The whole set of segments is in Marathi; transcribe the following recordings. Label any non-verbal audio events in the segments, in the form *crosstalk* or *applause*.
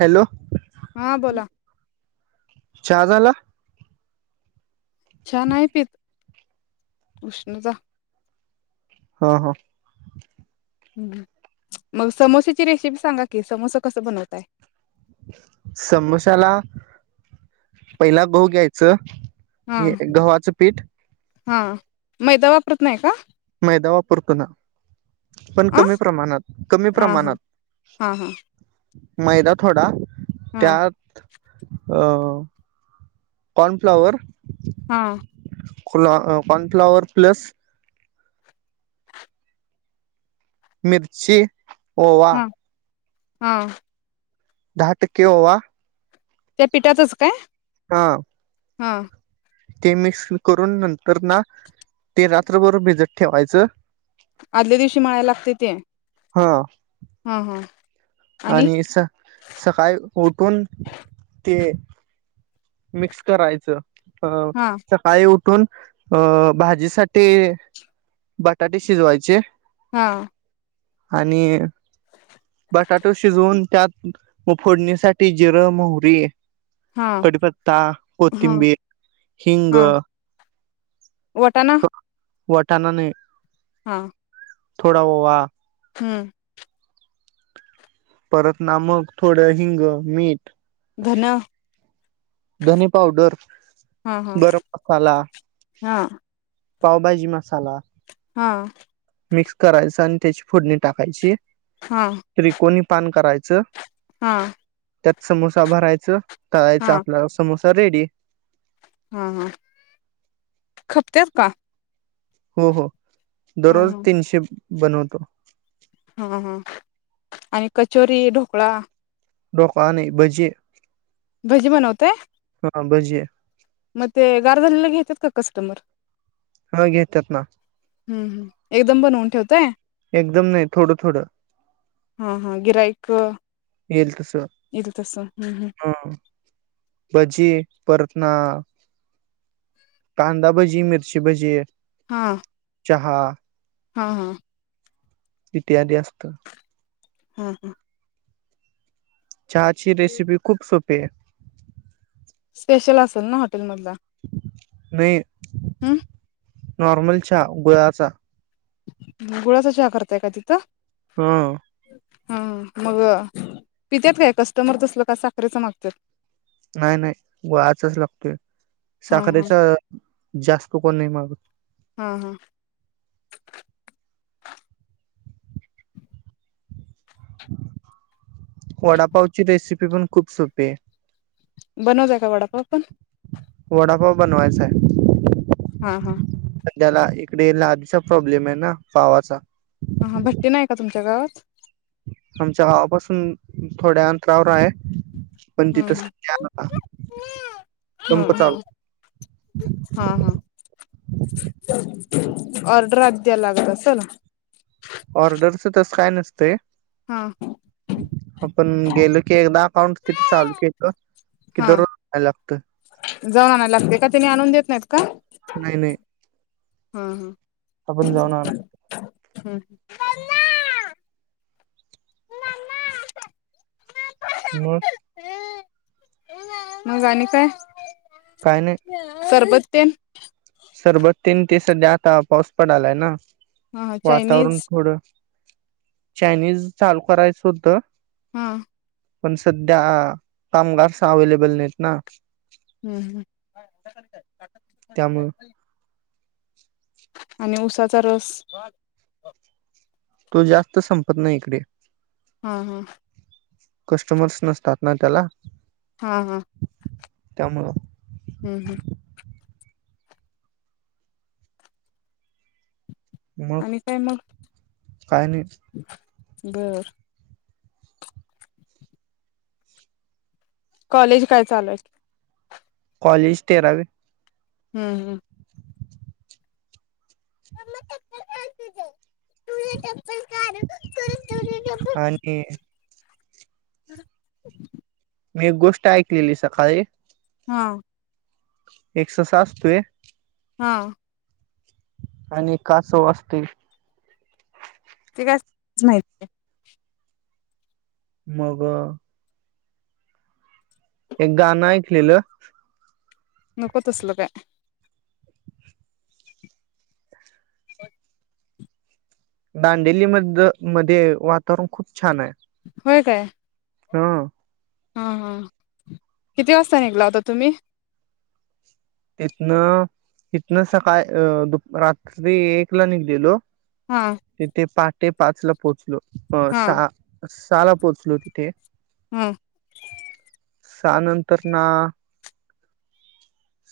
हॅलो? हा बोला. च्या झाला? च्या नाही पित. उष्णता हा हा! हम् मग समोश्याची रेसिपी सांगा कि समोसा कसं बनवताय? समोशाला पहिला गहु घ्यायचं. हा हे गव्हाचं पीठ हा मैदा वापरत नाही का? मैदा वापरतो ना, पण अ कमी प्रमाणात, कमी हा हा प्रमाणात. हा मैदा थोडा हं त्यात अ कॉर्नफ्लावर हा खुला कॉर्नफ्लावर प्लस मिरची ओवा. हाओ दहाटक्के ओवा त्या पिठातच काय? हा! हा. ते मिक्स करून नंतर ना, ते रात्रभर भिजत ठेवायचं. आदल्या दिवशी मळायला लागतय ते. हा ह ह! आणि स सकाळी उठून ते मिक्स करायचं. ह हा सकाळी उठ ठून अ भाजीसाठी बटाटे शिजवायचे. ह. आणि बटाटो शिजवून, त्यात फोडणीसाठी जिरं, मोहरी हा कडीपत्ता, हा कोथिंबीर, हिंग वटाना वटाना नाही. हा! थोडा ओवा हम्म परत नामक थोडं, हिंग मीठ धनं धने पावडर, हा गरम मसाला हा पावभाजी मसाला हा मिक्स करायचं आणि त्याची फोडणी टाकायची. हा त्रिकोणी पान करायचं हा त्यात समोसा भरायचं तळायचं हा आपल्याला समोसा रेडी हा हा खपत्यात का? हो हो हा दररोज तीनशे बनवतो. हा हा आणि कचोरी ढोकळा? ढोकळा आणि भजी भजी बनवताय? हा भजी आहे. मग ते गार झालेला घेत्यात का कस्टमर? हा घेतात ना हम्म हम् एकदम बनवून ठेवताय? एकदम नाही थोडं थोडं हा हा गिराईक येईल येईल तसं, तसं हम्म हम्म हा भजी आहे. परत ना कांदा भजी, मिरची भजी, आहे. हा चहा हा हा इत्यादी असतं हा हा चहाची रेसिपी खूप सोप *unintelligible* स्पेशल असेल ना? हाॅटेल मधला नाही हम नॉर्मल चहा गुळाचा गुळाचा चहा करताय का तिथं? हं हा मग पित्यात काय कस्टमर तसल का साखरेच मागत्यात? नाही नाही गुळाचाच लागतोय, हा हा साखरेचा जास्त कोण नाही मागत. हा हा. वडापावची रेसिपी पण खूप सोपी ये बनवताय का वडापाव पण? वडापाव बनवायचाय. हा हा पण त्याला इकडे लादीचा प्रॉब्लेम आहे ना पावाचा. हा हा भट्टी नाहीये का तुमच्या गावात? आमच्या गावापासून थोड्या अंतरावर आहे. पण हा तिथ सध्या आता हा संप हा चालू हा हा हा. ऑर्डर आदी द्यायला लागत असल. ऑर्डरच तस काय नसतय. हा आपण गेलो की एकदा पाउंड तिथं चालू केलं. की हा दररोज जायला लागतं जाऊन आणायला लागतय का त्यानी आणून देत नाहीत का? नाही नाही हम्म आपण जाऊन हम्म आणू *inaudible* हम्म *inaudible* मग मग आणि काय? काय नाही सरबत तेन सरबत तेन ते सध्या आता पाऊस पडालाय ना हा वातावरण चायनीज थोडं चायनीज चालू करायच होत. हा पण सध्या कामगारस अवेलेबल नाहीत ना. हम्म हम्म त्यामुळ आणि ऊसाचा रस. तो जास्त संपत नाही इकडे. हा हा कस्टमर्स नसतात ना त्याला. हा हा. त्यामुळ हम्म हम्म मग आणि काय मग काय नाही बर कॉलेज काय चालूय? कॉलेज तेरावी हम्म हम्म मम्मा चप्पल काढ तुझे, तुझे चप्पल काढ. *unintelligible* रिकामा ऑडिओ मी एक गोष्ट ऐकलेली सकाळी हा एक ससा आसतोय. हा आणि एक कासव असतोय. ते काय *unintelligible* मग एक गाण ऐकलेलं. नको तसल काय दांडेली मद मध्ये वातावरण खूप छान आहे. होय काय? हा हा हा किती वाजता निघला होता तुम्ही? तिथन इथन सकाळ अ दु रात्री एकला निघलेलो. हा तिथे पाट ते पाचला पोचलो. हो हा सहा सहाला पोहोचलो तिथे. हम्म सहा नंतर ना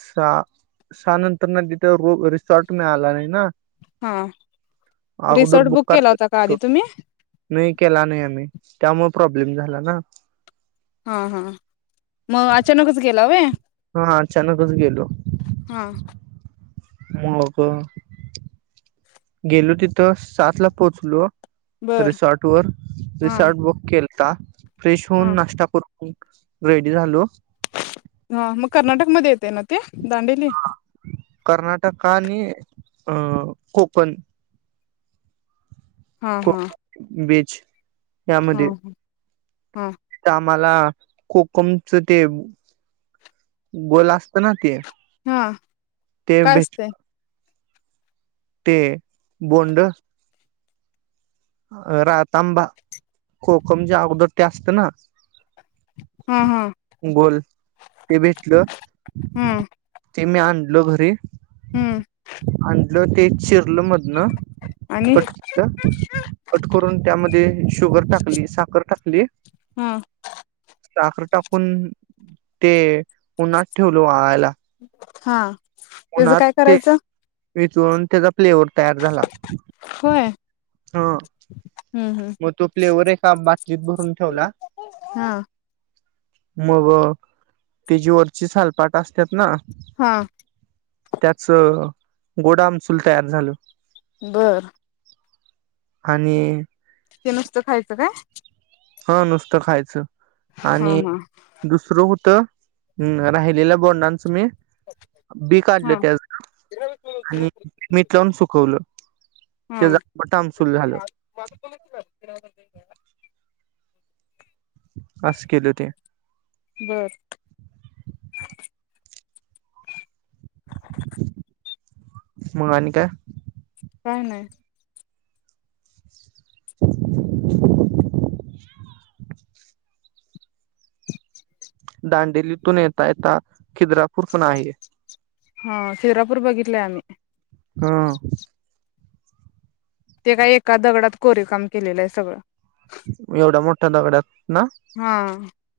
सहा सहा नंतर ना तिथ रो रिसॉर्ट मिळाला नाही ना. हा अगोदर रिसॉर्ट बुक केला होता का करायला आधी तुम्ही नाही केला नाही आम्ही त्यामुळे प्रॉब्लेम झाला ना. हा हा मग अचानकच गेला व्हय. हा अचानकच गेलो. हा मग गेलो तिथं सातला पोहोचलो. बर रिसॉर्ट वर हा रिसॉर्ट बुक के का? फ्रेश होऊन हा नास्ता करू. रेडी झालो. हा मग कर्नाटक मध्ये येते ना ते? दांडेली? कर्नाटका आणि अ कोकण हा हा *inaudible* या मध्ये हम्म ते आम्हाला कोकमच ते गोल असत ना ते हा ते काय भेट असतय ते बोंड रातांबा कोकमच्या अगोदर ते असते ना हा हा बोल ते भेटलं हम्म ते मी आणलो घरी हम्म *unintelligible* जर ते चिरल मद न आणि कट *unintelligible* करून त्यामध्ये शुगर टाकली साखर टाकली अंह साखर टाकून ते उन्हात ठेवलो वाळायला हां त्येचं काय करायचं विजवून त्येच प प्ले ओर तयार झाला होय हं हम्म हम्म म तो प्लेवर एका बाटलीत भरून ठेवला हा मग तेची वरची सालपाट असत्यात ना हां त्याच गोड आमसूल तयार झाल बर आणि ते नसत खायचं काय हा नुसत खायच हा आणि हा दुसरं होतं हं राहिलेल बोलणार तुम्ही बी हा काढलं *unintelligible* आणि मीट लावून सुखवलं हं झालं *unintelligible* बस केलं ते बर मग आणि काय काय नाही दांडेलीतून येेता येता खिद्रापूर पण आहे हां शिरापूर बघितलय आम्ही हां ते काय एका दगडात कोरीव काम केलेलं हाय सगळं एवढ्या मोठ्या दगडात ना हा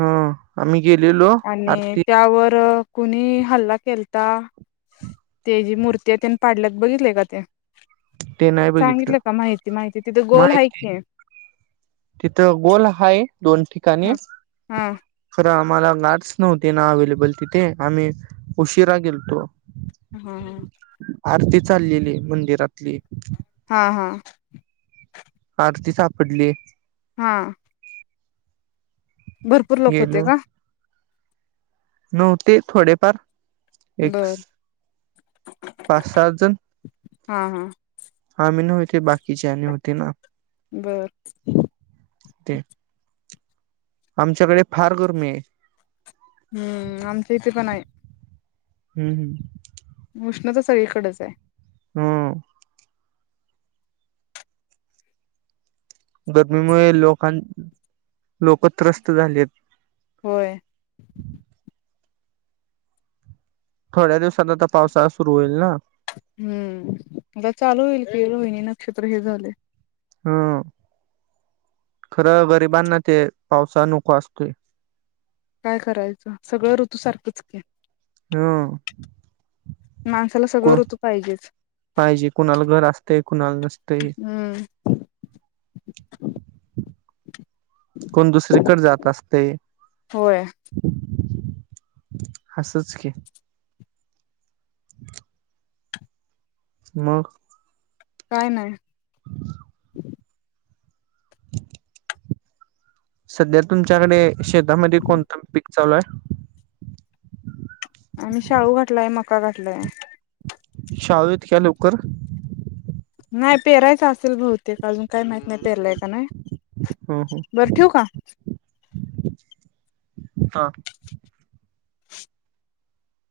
हां आम्ही गेलेलो आणि आरती त्यावर.. कुणी हल्ला केलता? *inaudible* ते जी मूर्ती आहे त्यांन पाडल्यात बघितलय का ते ते नाही बघितलं सांगितल का माहिती माहिती तिथ गोल हाय कि तिथ गोल हाय दोन ठिकाणी हा *unintelligible* हा खरं आम्हाला गार्ड्स नव्हते ना अवेलेबल तिथे आम्ही उशिरा गेलतो. हा हा आरती चाललेली मंदिरातली हा हा *inaudible* किती सापडलीये हा भरपूर लोक होते गेलो का? नव्हते थोडेफार एक्स बर पाच सहा जण हा हा *inaudible* मी नव्हे ते बाकीचे आणि होती ना बर *inaudible* *inaudible* ते आमच्याकडे फार गरमी आहे हम्म आमच्या *inaudible* इथे पण आहे हम्म हम्म *inaudible* उष्णता सगळीकडच आहे हम्म गर्मीमुळे लोकां लोक त्रस्त झालेत होय थोड्या दिवसात आता पावसाळा सुरू होईल ना? हम्म *unintelligible* चालू होईल की रोहिणी नक्षत्र हे झालय हम्म खरं गरिबांना ते पावसाळा नको असतोय काय करायच? सगळ ऋतू सारखेच की. हं माणसाला सगळं कोण ऋतू पाहिजेच पाहिजे? कुणाला घर असतय? कुणाला नसतय? हम्म *inaudible* कोण दुसरीकड जात असतय होय *inaudible* हसच की मग काय नाय सध्या तुमच्याकडे शेतामध्ये कोणत पीक चालू आहे? आम्ही शाळू घाटलाय मका घाटलाय शाळु इतक्या लवकर *inaudible* नाय पेरायच असेल बहुतेक अजून काय माहत नाय पेरलाय का नाय? ह ह *inaudible* बर ठेवू का? *inaudible* हा